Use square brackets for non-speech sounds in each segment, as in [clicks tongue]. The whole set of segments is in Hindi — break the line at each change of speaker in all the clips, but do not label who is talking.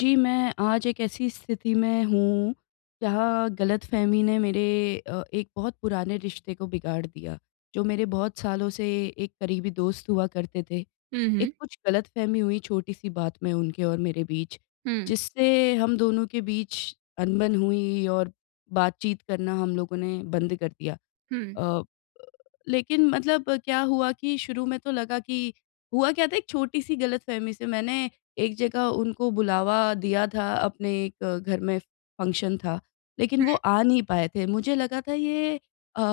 जी मैं, आज एक ऐसी स्थिति में हूँ, जहाँ गलतफहमी ने मेरे अ, एक बहुत पुराने रिश्ते को बिगाड़ दिया। जो मेरे बहुत सालों से एक करीबी दोस्त हुआ करते थे।
हुँ,
एक
हुँ।
कुछ गलतफहमी हुई छोटी-सी बात में उनके और मेरे बीच
हुँ।
जिससे हम दोनों के बीच अनबन हुई और बातचीत करना हम लोगों ने बंद कर दिया।
हुँ।
अ अ, लेकिन मतलब क्या हुआ कि शुरू में तो लगा कि हुआ क्या था एक छोटी-सी गलतफहमी से मैंने एक जगह उनको बुलावा दिया था अपने एक घर में फंक्शन था लेकिन
हुँ।
वो आ नहीं पाए थे। मुझे लगा था ये अ अ,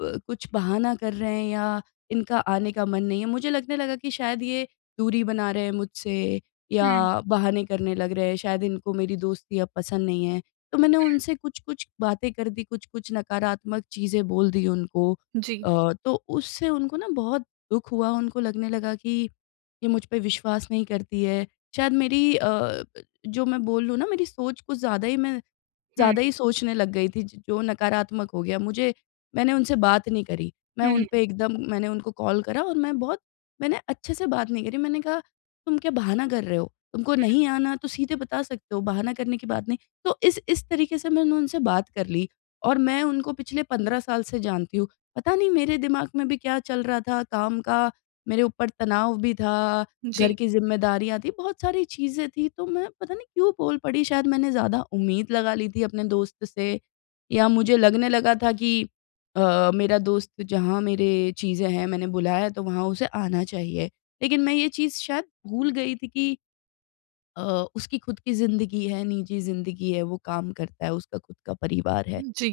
ब कुछ बहाना कर रहे हैं या इनका आने का मन नहीं है, मुझे लगने लगा कि शायद ये दूरी बना रहे हैं मुझसे,
हुँ।
या बहाने करने लग रहे हैं शायद इनको मेरी दोस्ती अब पसंद नहीं है। तो मैंने
हुँ।
उनसे कुछ-कुछ बातें कर दी कुछ-कुछ नकारात्मक चीज़ें बोल दी उनको
जी।
अ, तो उससे उनको ना बहुत दुःख हुआ उनको लगने लगा कि ये मुझ पे विश्वास नहीं करती है। शायद मेरी अ अ, ब जो मैं बोल लूँ ना मेरी सोच कुछ ज़्यादा ही मैं
हुँ।
ज़्यादा ही सोचने लग गई थी ज जो नकारात्मक हो गया मुझे मैंने उनसे बात नहीं करी। मैं उन
हुँ।
पे एकदम मैंने उनको कॉल करा और मैं बहुत मैंने अच्छे से बात नहीं करी मैंने कहा तुम क्या बहाना कर रहे हो? तुमको
हुँ।
नहीं आना तो सीधे बता सकते हो बहाना करने की बात नहीं। तो इस इस तरीके से मैंने उनसे बात कर ली और मैं उनको पिछले 15 साल से जानती हूँ पता नहीं मेरे दिमाग में भी क्या चल रहा था काम का मेरे ऊपर तनाव भी था, घर
जी।
की ज़िम्मेदारियाँ थी बहुत सारी चीज़ें थी तो मैं पता नहीं क्यों बोल पड़ी शायद मैंने ज़्यादा उम्मीद लगा ली थी अपने दोस्त से, या मुझे लगने लगा था कि अ, मेरा दोस्त जहाँ मेरे चीज़ें हैं मैंने बुलाया है तो वहाँ उसे आना चाहिए। लेकिन मैं ये चीज़ शायद भूल गई थी कि अ, उसकी खुद की ज़िन्दगी है, निजी ज़िन्दगी है वो काम करता है, उसका खुद का परिवार है।
उम, जी,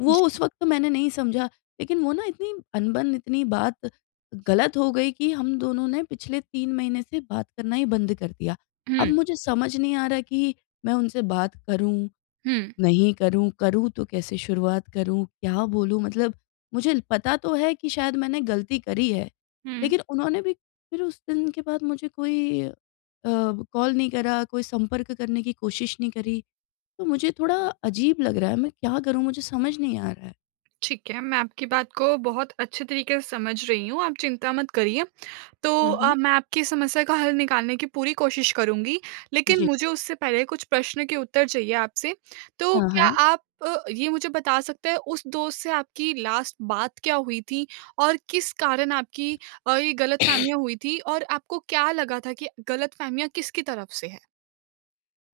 वो
जी।
उस वक्त तो मैंने नहीं समझा, लेकिन वो ना इतनी अनबन इतनी बात गलत हो गई कि हम दोनों ने पिछले 3 महीने से बात करना ही बंद कर दिया। अब
हुँ।
मुझे समझ नहीं आ रहा कि मैं उनसे बात करूँ,
हुँ।
नहीं करूँ? करूँ तो कैसे शुरुआत करूँ, क्या बोलूँ? मतलब मुझे पता तो है कि शायद मैंने गलती करी है,
हुँ।
लेकिन उन्होंने भी फिर उस दिन के बाद मुझे कोई अ, कॉल नहीं करा कोई संपर्क करने की कोशिश नहीं करी। तो मुझे थोड़ा अजीब लग रहा है, मैं क्या करूँ मुझे समझ नहीं आ रहा है?
ठीक है, मैं आपकी बात को बहुत अच्छे तरीके से समझ रही हूँ आप चिंता मत करिए। तो
हुँ, हुँ।
अ, मैं आपकी समस्या का हल निकालने की पूरी कोशिश करूँगी लेकिन
जी।
मुझे उससे पहले कुछ प्रश्न के उत्तर चाहिए आपसे। तो
हाँ,
क्या
हाँ।
आप अ, ये मुझे बता सकते हैं उस दोस्त से आपकी लास्ट बात क्या हुई थी? और किस कारण आपकी अ, ये गलतफहमियाँ हुई थी और आपको क्या लगा था कि गलतफहमियाँ किसकी तरफ से है?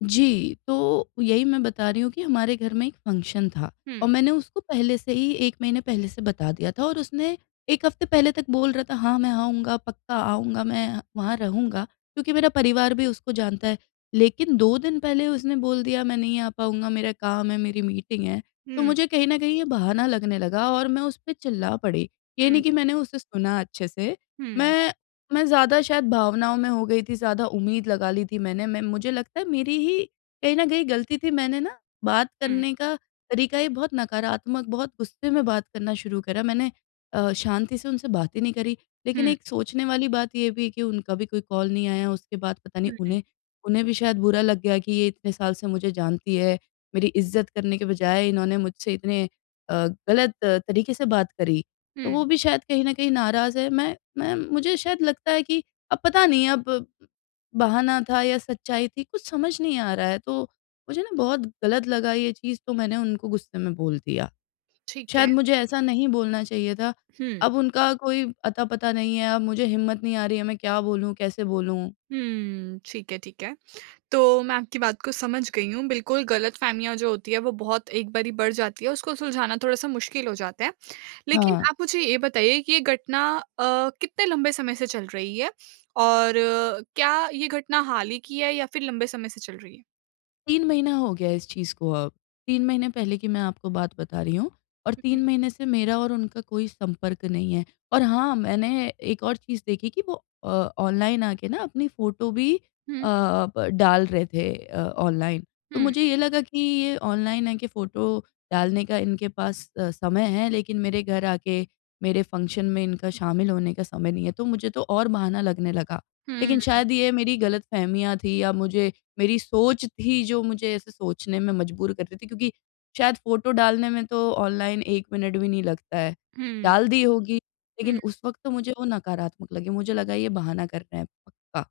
जी, तो यही मैं बता रही हूँ कि हमारे घर में एक फंक्शन था, और
हुँ।
मैंने उसको पहले से ही 1 महीने पहले से बता दिया था। और उसने 1 हफ्ते पहले तक बोल रहा था, "हाँ मैं आऊँगा, पक्का आऊँगा मैं, वहाँ रहूँगा।" क्योंकि मेरा परिवार भी उसको जानता है लेकिन 2 दिन पहले उसने बोल दिया, "मैं नहीं आ पाऊँगा मेरा काम है मेरी मीटिंग है" तो
हुँ।
मुझे कहीं न कहीं ये बहाना लगने लगा और मैं उस पे चिल्ला पड़ी। ये
हुँ।
नहीं कि मैंने उसे सुना अच्छे से
हुँ।
मैं मैं ज़्यादा शायद भावनाओं में हो गई थी ज़्यादा उम्मीद लगा ली थी मैंने, मैं मुझे लगता है मेरी ही कहीं न कहीं गलती थी मैंने ना, बात
हुँ।
करने का तरीका ही बहुत नकारात्मक बहुत गुस्से में बात करना शुरू करा। मैंने अ, शांति से उनसे बात ही नहीं करी। लेकिन
हुँ।
एक सोचने वाली बात ये भी है कि उनका भी कोई कॉल नहीं आया उसके बाद पता नहीं
हुँ, हुँ।
उन्हें उन्हें भी शायद बुरा लग गया कि ये इतने साल से मुझे जानती है, मेरी इज़्ज़त करने के बजाए इन्होंने मुझसे इतने अ, गलत तरीके से बात करी। तो वो
हुँ।
भी शायद कहीं ना कहीं नाराज़ है, मैं मैं मुझे शायद लगता है कि अब पता नहीं अब बहाना था या सच्चाई थी कुछ समझ नहीं आ रहा है तो मुझे ना बहुत गलत लगा ये चीज़ तो मैंने उनको गुस्से में बोल दिया।
ठीक है।
शायद मुझे ऐसा नहीं बोलना चाहिए था,
हुँ।
अब उनका कोई अता-पता नहीं है अब मुझे हिम्मत नहीं आ रही है, मैं क्या बोलूँ कैसे बोलूँ?
हुँ, ठीक है, ठीक है। तो मैं आपकी बात को समझ गई हूँ, बिल्कुल गलतफहमियाँ जो होती है वो बहुत एक बारी बढ़ जाती है उसको सुलझाना थोड़ा सा मुश्किल हो जाता है। लेकिन
हाँ।
आप मुझे ये बताइए कि ये घटना अ, कितने लंबे समय से चल रही है? और क्या ये घटना हाल ही की है या फिर लंबे समय से चल रही है?
3 महीना हो गया इस चीज़ को अब। 3 महीने पहले की मैं आपको बात बता रही हूँ, और
हुँ, हुँ।
3 महीने से मेरा और उनका कोई संपर्क नहीं है। और हाँ, मैंने एक और चीज़ देखी कि वो अ, ऑनलाइन आके ना अपनी फ़ोटो भी अ
हुँ।
अ, ब डाल रहे थे अ, ऑनलाइन। तो
हुँ।
मुझे ये लगा कि ये ऑनलाइन आके फ़ोटो डालने का इनके पास अ, समय है लेकिन मेरे घर आके, मेरे फ़ंक्शन में इनका शामिल होने का समय नहीं है तो मुझे तो और बहाना लगने लगा। लेकिन
हुँ।
शायद ये मेरी ग़लतफ़हमियाँ थी या मुझे मेरी सोच थी जो मुझे ऐसे सोचने में मजबूर कर रही थी क्योंकि शायद फ़ोटो डालने में तो ऑनलाइन एक मिनट भी नहीं लगता है,
हुँ।
डाल दी होगी, लेकिन
हुँ।
उस वक्त तो मुझे वो नकारात्मक लगी मुझे लगा ये बहाना कर रहे हैं पक्का।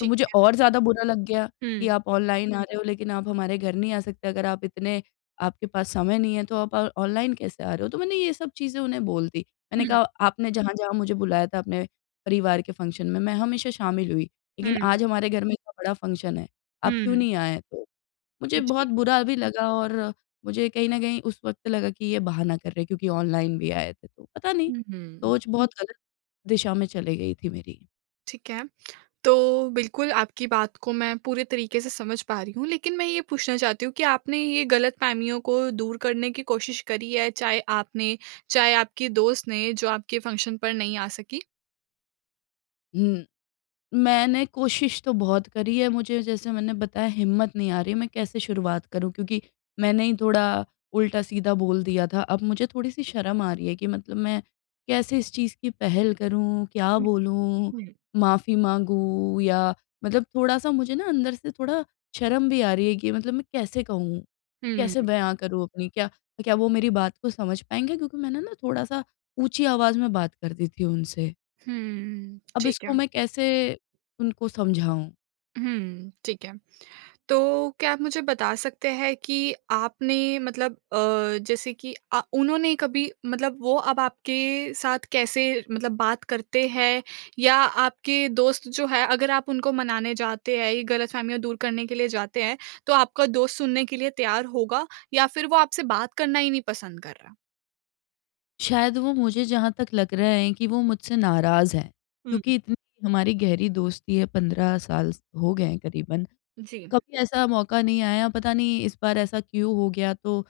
तो मुझे
है।
और ज़्यादा बुरा लग गया कि
हुँ।
आप ऑनलाइन आ रहे हो लेकिन आप हमारे घर नहीं आ सकते अगर आप इतने आपके पास समय नहीं है तो आप अ, ऑनलाइन कैसे आ रहे हो तो मैंने ये सब चीज़ें उन्हें बोल दी। मैंने
हुँ।
कहा आपने जहाँ-जहाँ मुझे बुलाया था अपने परिवार के फ़ंक्शन में मैं हमेशा शामिल हुई, लेकिन
हुँ।
आज हमारे घर में इतना बड़ा फ़ंक्शन है, आप क्यों
हुँ।
नहीं आए? मुझे
जी।
बहुत बुरा भी लगा और मुझे कहीं न कहीं उस वक्त लगा कि ये बहाना कर रहे हैं क्योंकि ऑनलाइन भी आए थे तो पता नहीं,
हुँ, हुँ।
सोच बहुत ग़लत दिशा में चली गई थी मेरी।
ठीक है। तो बिल्कुल आपकी बात को मैं पूरे तरीक़े से समझ पा रही हूँ। लेकिन मैं ये पूछना चाहती हूँ कि आपने ये ग़लतफ़हमियों को दूर करने की कोशिश करी है? चाहे आपने, चाहे आपके दोस्त ने जो आपके फ़ंक्शन पर नहीं आ सकीं?
हुँ। मैंने कोशिश तो बहुत करी है। मुझे जैसे मैंने बताया हिम्मत नहीं आ रही है, मैं कैसे शुरुआत करूँ क्योंकि मैंने ही थोड़ा उल्टा-सीधा बोल दिया था। अब मुझे थोड़ी-सी शर्म आ रही है कि मतलब मैं कैसे इस चीज़ की पहल करूँ? क्या
हुँ।
बोलूँ?
हुँ।
माफ़ी माँगूँ? या मतलब थोड़ा-सा मुझे ना अंदर से थोड़ा शर्म भी आ रही है कि मतलब मैं कैसे कहूँ?
हुँ,
कैसे
हुँ।
बयान करूँ अपनी क्या क्या वो मेरी बात को समझ पाएँगे? क्योंकि मैंने ना थोड़ा-सा ऊँची आवाज़ में बात कर दी थी उनसे।
हुँ, [clicks tongue]
अब
ठीक है।
इसको मैं कैसे उनको समझाऊँ?
हुँ, ठीक है। तो क्या आप मुझे बता सकते हैं कि आपने मतलब अ, जैसे कि अ, उन्होंने कभी मतलब वो अब आपके साथ कैसे मतलब बात करते हैं? या आपके दोस्त जो है अगर आप उनको मनाने जाते हैं, ये ग़लतफ़हमियाँ दूर करने के लिए जाते हैं, तो आपका दोस्त सुनने के लिए तैयार होगा? या फिर वो आपसे बात करना ही नहीं पसंद कर रहा?
शायद वो मुझे जहाँ तक लग रहा हैं कि वो मुझसे नाराज़ हैं
हुँ।
क्योंकि इतनी हमारी गहरी दोस्ती है, 15 साल हो गए हैं क़रीबन।
जी।
कभी ऐसा मौक़ा नहीं आया पता नहीं इस बार ऐसा क्यों हो गया तो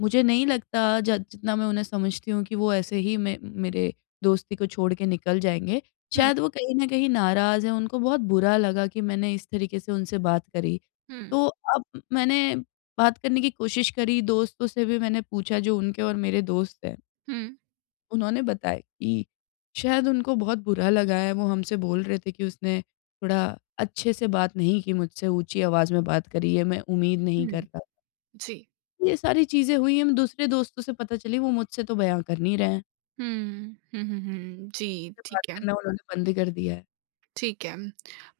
मुझे नहीं लगता ज जितना मैं उन्हें समझती हूँ कि वो ऐसे ही मैं मेरे दोस्ती को छोड़ के निकल जाएँगे।
हुँ।
शायद वो कहीं न कहीं नाराज़ हैं, उनको बहुत बुरा लगा कि मैंने इस तरीक़े से उनसे बात करी।
हुँ।
तो अब मैंने बात करने की कोशिश करी दोस्तों से भी मैंने पूछा जो उनके और मेरे दोस्त हैं
हुँ।
उन्होंने बताया कि शायद उनको बहुत बुरा लगा है वो हमसे बोल रहे थे कि उसने थोड़ा अच्छे से बात नहीं की मुझसे, ऊँची आवाज़ में बात करी है मैं उम्मीद नहीं
हुँ,
करता।
जी।
ये सारी चीज़ें हुई हैं हम दूसरे दोस्तों से पता चली वो मुझसे तो बयाँ कर नहीं रहे हैं।
हुँ। हुँ, हुँ, हुँ। जी,
मुझसे बात
ठीक है।
करना उन्होंने बंद ही कर दिया है।
ठीक है।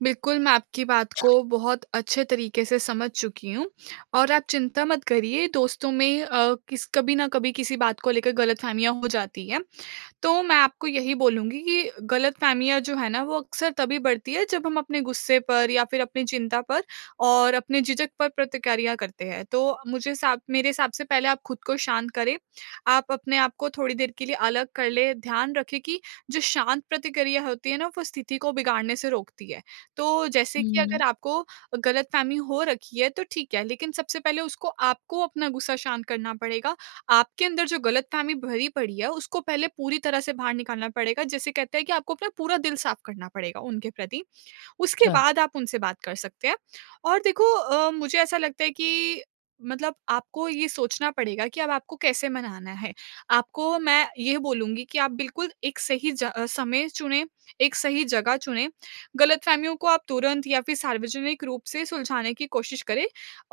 बिल्कुल मैं आपकी बात को बहुत अच्छे तरीक़े से समझ चुकी हूँ और आप चिंता मत करिए दोस्तों में अ, किस कभी न कभी किसी बात को लेकर ग़लतफ़हमियाँ हो जाती है, तो मैं आपको यही बोलूँगी कि ग़लतफ़हमियाँ जो है ना वो अक्सर तभी बढ़ती है जब हम अपने ग़ुस्से पर या फिर अपनी चिंता पर और अपने झिझक पर प्रतिक्रिया करते हैं। तो मुझे सा मेरे हिसाब से पहले आप ख़ुद को शांत करें। आप अपने आपको थोड़ी देर के लिए अलग कर लें, ध्यान रखें कि जो शांत प्रतिक्रिया होती है ना वो स्थिति को बिगाड़ने से रोकती है। तो जैसे कि
हुँ।
अगर आपको ग़लतफ़हमी हो रखी है तो ठीक है, लेकिन सबसे पहले उसको आपको अपना ग़ुस्सा शांत करना पड़ेगा, आपके अंदर जो ग़लतफ़हमी भरी पड़ी है, उसको पहले पूरी तरह से बाहर निकालना पड़ेगा जैसे कहते हैं कि आपको अपना पूरा दिल साफ़ करना पड़ेगा उनके प्रति। उसके
अच्छा।
बाद आप उनसे बात कर सकते हैं और देखो अ, मुझे ऐसा लगता है कि मतलब आपको ये सोचना पड़ेगा कि अब आपको कैसे मनाना है? आपको मैं ये बोलूँगी कि आप बिल्कुल एक सही ज समय चुनें, एक सही जगह चुनें, ग़लतफ़हमियों को आप तुरंत या फिर सार्वजनिक रूप से सुलझाने की कोशिश करें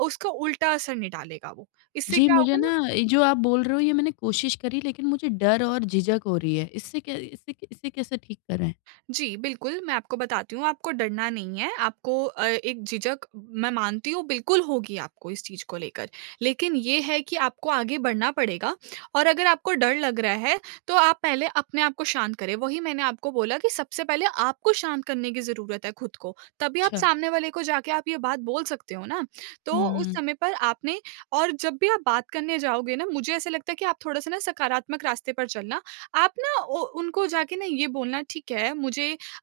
उसका उल्टा असर नहीं डालेगा वो। इससे
जी,
क्या
मुझे
होगा ना
ना जो आप बोल रहे हो ये मैंने कोशिश करी लेकिन मुझे डर और झिझक हो रही है। इससे कै इसे इसे कैसे ठीक करें?
जी। बिल्कुल, मैं आपको बताती हूँ आपको डरना नहीं है आपको अ, एक झिझक मैं मानती हूँ बिल्कुल होगी आपको इस चीज़ को लेकर। लेकिन ये है कि आपको आगे बढ़ना पड़ेगा और अगर आपको डर लग रहा है, तो आप पहले अपने आप को शांत करें, वही मैंने आपको बोला कि सबसे पहले आपको शांत करने की ज़रूरत है ख़ुद को, तभी आप
अच्छा।
सामने वाले को जाके आप ये बात बोल सकते हो ना। तो
हुँ,
उस
हुँ।
समय पर आपने और जब भी आप बात करने जाओगे ना मुझे ऐसा लगता है कि आप थोड़ा-सा ना सकारात्मक रास्ते पर चलना आप ना ओ उनको जाके ना ये बोलना ठीक है मुझे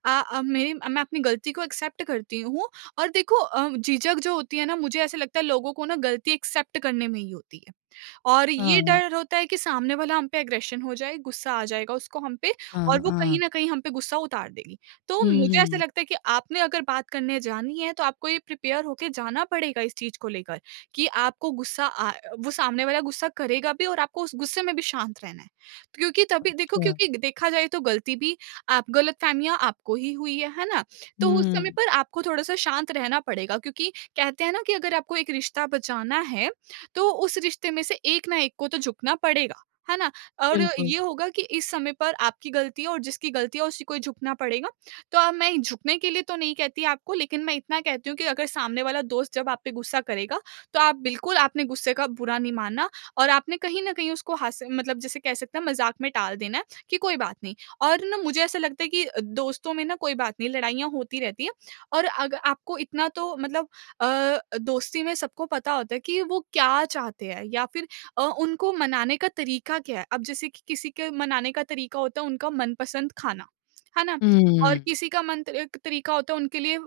अ अ, मेरी मैं अपनी ग़लती को एक्सेप्ट करती हूँ और देखो अ, झिझक जो होती है ना मुझे ऐसा लगता है लोगों को ना ग़लती एक्सेप्ट करने में ही होती है और ये
हाँ।
डर होता है कि सामने वाला हम पे एग्रेशन हो जाए, ग़ुस्सा आ जाएगा उसको हम पे और
हाँ,
वो कहीं
हाँ।
न कहीं हम पे ग़ुस्सा उतार देगी। तो
हुँ,
मुझे ऐसा
हुँ।
लगता है कि आपने अगर बात करने जानी है तो आपको ये प्रिपेयर होके जाना पड़ेगा इस चीज़ को लेकर कि आपको ग़ुस्सा अ वो सामने वाला ग़ुस्सा करेगा भी और आपको उस ग़ुस्से में भी शांत रहना है क्योंकि तभी देखो
अच्छा।
क्योंकि देखा जाए तो ग़लती भी आप ग़लतफ़हमियाँ आपको ही हुई है, है ना? तो उस समय
हुँ।
पर आपको थोड़ा-सा शांत रहना पड़ेगा क्योंकि कहते हैं ना कि अगर आपको एक रिश्ता बचाना है, तो उस रिश्ते में से एक ना एक को तो झुकना पड़ेगा। है ना? और
बिल्कुल।
ये होगा कि इस समय पर आपकी ग़लती और जिसकी ग़लती है उसी को झुकना पड़ेगा। तो अब मैं झुकने के लिए तो नहीं कहती आपको लेकिन मैं इतना कहती हूँ कि अगर सामने वाला दोस्त जब आप पे ग़ुस्सा करेगा, तो आप बिल्कुल आपने ग़ुस्से का बुरा नहीं मानना और आपने कहीं न कहीं उसको हास मतलब जैसे कह सकते हैं मज़ाक में टाल देना है कि कोई बात नहीं और ना मुझे ऐसा लगता है कि दोस्तों में ना कोई बात नहीं लड़ाइयाँ होती रहती है और अग आपको इतना तो मतलब अ, दोस्ती में सबको पता होता है कि वो क्या चाहते हैं या फिर अ, उनको मनाने का तरीक़ा क्या है? अब जैसे कि किसी के मनाने का तरीक़ा होता है उनका मनपसंद खाना। है ना? और
हुँ।
किसी के मन त क तरीक़ा होता है उनके लिए अ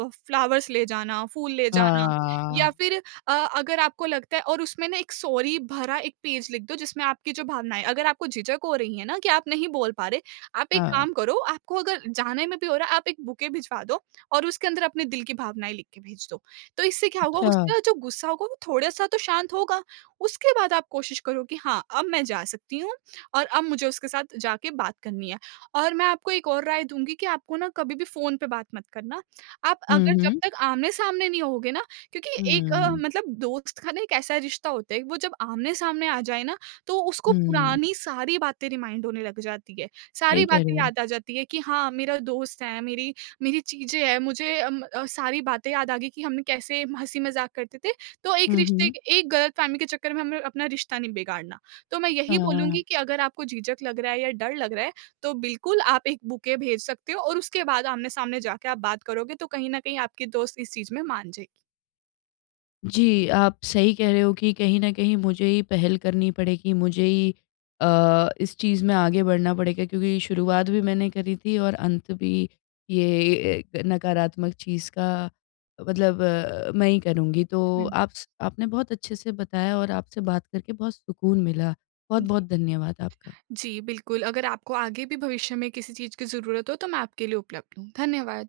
अ, फ्लावर्स ले जाना फूल ले जाना या
हाँ।
फिर अ, अगर आपको लगता है और उसमें ना एक सॉरी भरा एक पेज लिख दो जिसमें आपकी जो भावनाएँ हैं, अगर आपको झिझक हो रही है ना कि आप नहीं बोल पा रहे, आप एक
हाँ।
काम करो आपको अगर जाने में भी हो रहा है आप एक बुके भिजवा दो और उसके अंदर अपने दिल की भावनाएँ लिख के भेज दो। तो इससे क्या होगा
अच्छा।
उसका जो ग़ुस्सा होगा वो थोड़ा-सा तो शांत होगा। उसके बाद आप कोशिश करो कि हाँ अब मैं जा सकती हूँ और अब मुझे उसके साथ जाके बात करनी है और मैं आपको एक और राय दूँगी कि आपको ना कभी भी फ़ोन पे बात मत करना, आप
हुँ,
अगर जब
हुँ।
तक आमने-सामने नहीं होगे ना क्योंकि एक
हुँ।
मतलब दोस्त का ना एक ऐसा रिश्ता होता है वो जब आमने-सामने आ जाए ना, तो उसको
हुँ।
पुरानी सारी बातें रिमाइंड होने लग जाती है। सारी
सही कह रहे
बातें
हो।
याद आ जाती है कि हाँ मेरा दोस्त है, मेरी मेरी चीज़ें हैं मुझे अम अ, सारी बातें याद आ गई कि हमने कैसे हँसी-मज़ाक करते थे, तो एक
हुँ,
रिश्ते
हुँ।
क एक ग़लतफ़हमी के चक्कर में हमें अपना रिश्ता नहीं बिगाड़ना, तो मैं
हाँ,
यही बोलूँगी
हाँ।
कि अगर आपको झिझक लग रहा है या डर लग रहा है, तो बिल्कुल आप एक बुके भेज सकते हो और उसके बाद आमने-सामने जाके आप बात करोगे तो कहीं न कहीं आपके दोस्त इस चीज़ में मान जाएगी।
जी, आप सही कह रहे हो कि कहीं न कहीं मुझे ही पहल करनी पड़ेगी मुझे ही अ, इस चीज़ में आगे बढ़ना पड़ेगा क्योंकि शुरुआत भी मैंने करी थी और अंत भी ये एक नकारात्मक चीज़ का मतलब मैं ही करूँगी। तो
हुँ।
आप स आपने बहुत अच्छे से बताया और आपसे बात करके बहुत सुकून मिला। बहुत-बहुत धन्यवाद आपका।
जी, बिल्कुल अगर आपको आगे भी भविष्य में किसी चीज़ की ज़रूरत हो तो मैं आपके लिए उपलब्ध हूँ। धन्यवाद।